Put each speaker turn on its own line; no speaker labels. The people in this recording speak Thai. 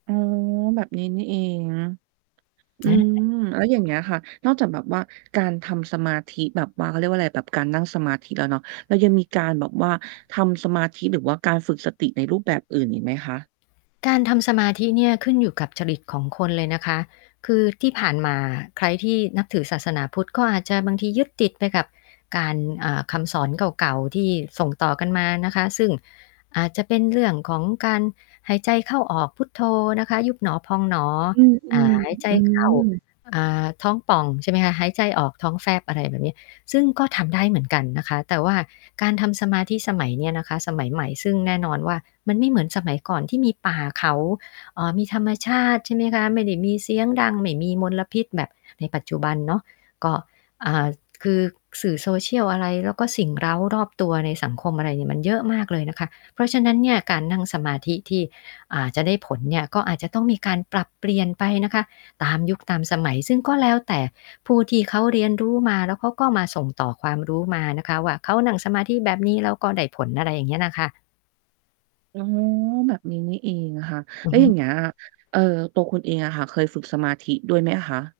อ๋อ แบบนี้นี่เอง อื
อ
ม
า
แล้วอย่างเงี้ยค่ะ นอกจากแบบว่าการทำสมาธิแบบว่า เขาเรียกว่าไร แบบการนั่งสมาธิแล้วเนาะ เรายังมีการแบบว่าทำสมาธิหรือว่าการฝึกสติในรูปแบบอื่นอีกไหมคะ?
การทำสมาธิเนี่ยขึ้นอยู่กับจริตของคนเลยนะคะ คือที่ผ่านมาใครที่นับถือศาสนาพุทธ ก็อาจจะบางทียึดติดไปกับการ อ่า คำสอนเก่า ๆ ที่ส่งต่อกันมานะคะ ซึ่งอาจจะเป็นเรื่องของการหายใจเข้าออกพุทโธนะคะ ยุบหนอพองหนอ
อื
อ่า
อ
หายใจ
ๆ อื
เข้า
ม
อ่า ท้องป่อง ใช่ไหมคะ หายใจออกท้องแฟบ อะไรแบบนี้ ซึ่งก็ทำได้เหมือนกันนะคะ แต่ว่าการทำสมาธิสมัยเนี้ยนะคะ สมัยใหม่ซึ่งแน่นอนว่า มันไม่เหมือนสมัยก่อนที่มีป่าเขา เอ่อ มีธรรมชาติ ใช่ไหมคะ ไม่ได้มีเสียงดัง ไม่มีมลพิษแบบในปัจจุบันเนาะ ก็ อ่า คือสื่อ social อะไร แล้วก็สิ่งเร้ารอบตัวในสังคม อะไรเนี่ยมันเยอะมากเลยนะคะ เพราะฉะนั้นเนี่ย การนั่งสมาธิที่ อ่า จะได้ผลเนี่ย ก็อาจจะต้องมีการปรับเปลี่ยนไปนะคะตามยุคตามสมัย ซึ่งก็แล้วแต่ผู้ที่เขาเรียนรู้มา แล้วเขาก็มาส่งต่อความรู้มานะคะว่า เขานั่งสมาธิแบบนี้แล้วก็ได้ผล อะไรอย่างเงี้ยน่ะค่ะ
อ๋อ แบบนี้นี่เองค่ะ
อ
แ
ื
ล้
อ
ว
ฮ
อย่า
ึ
งเงี้ย เอ่อ ตัวคุณเองอะค่ะ เคยฝึกสมาธิด้วยไหมคะ?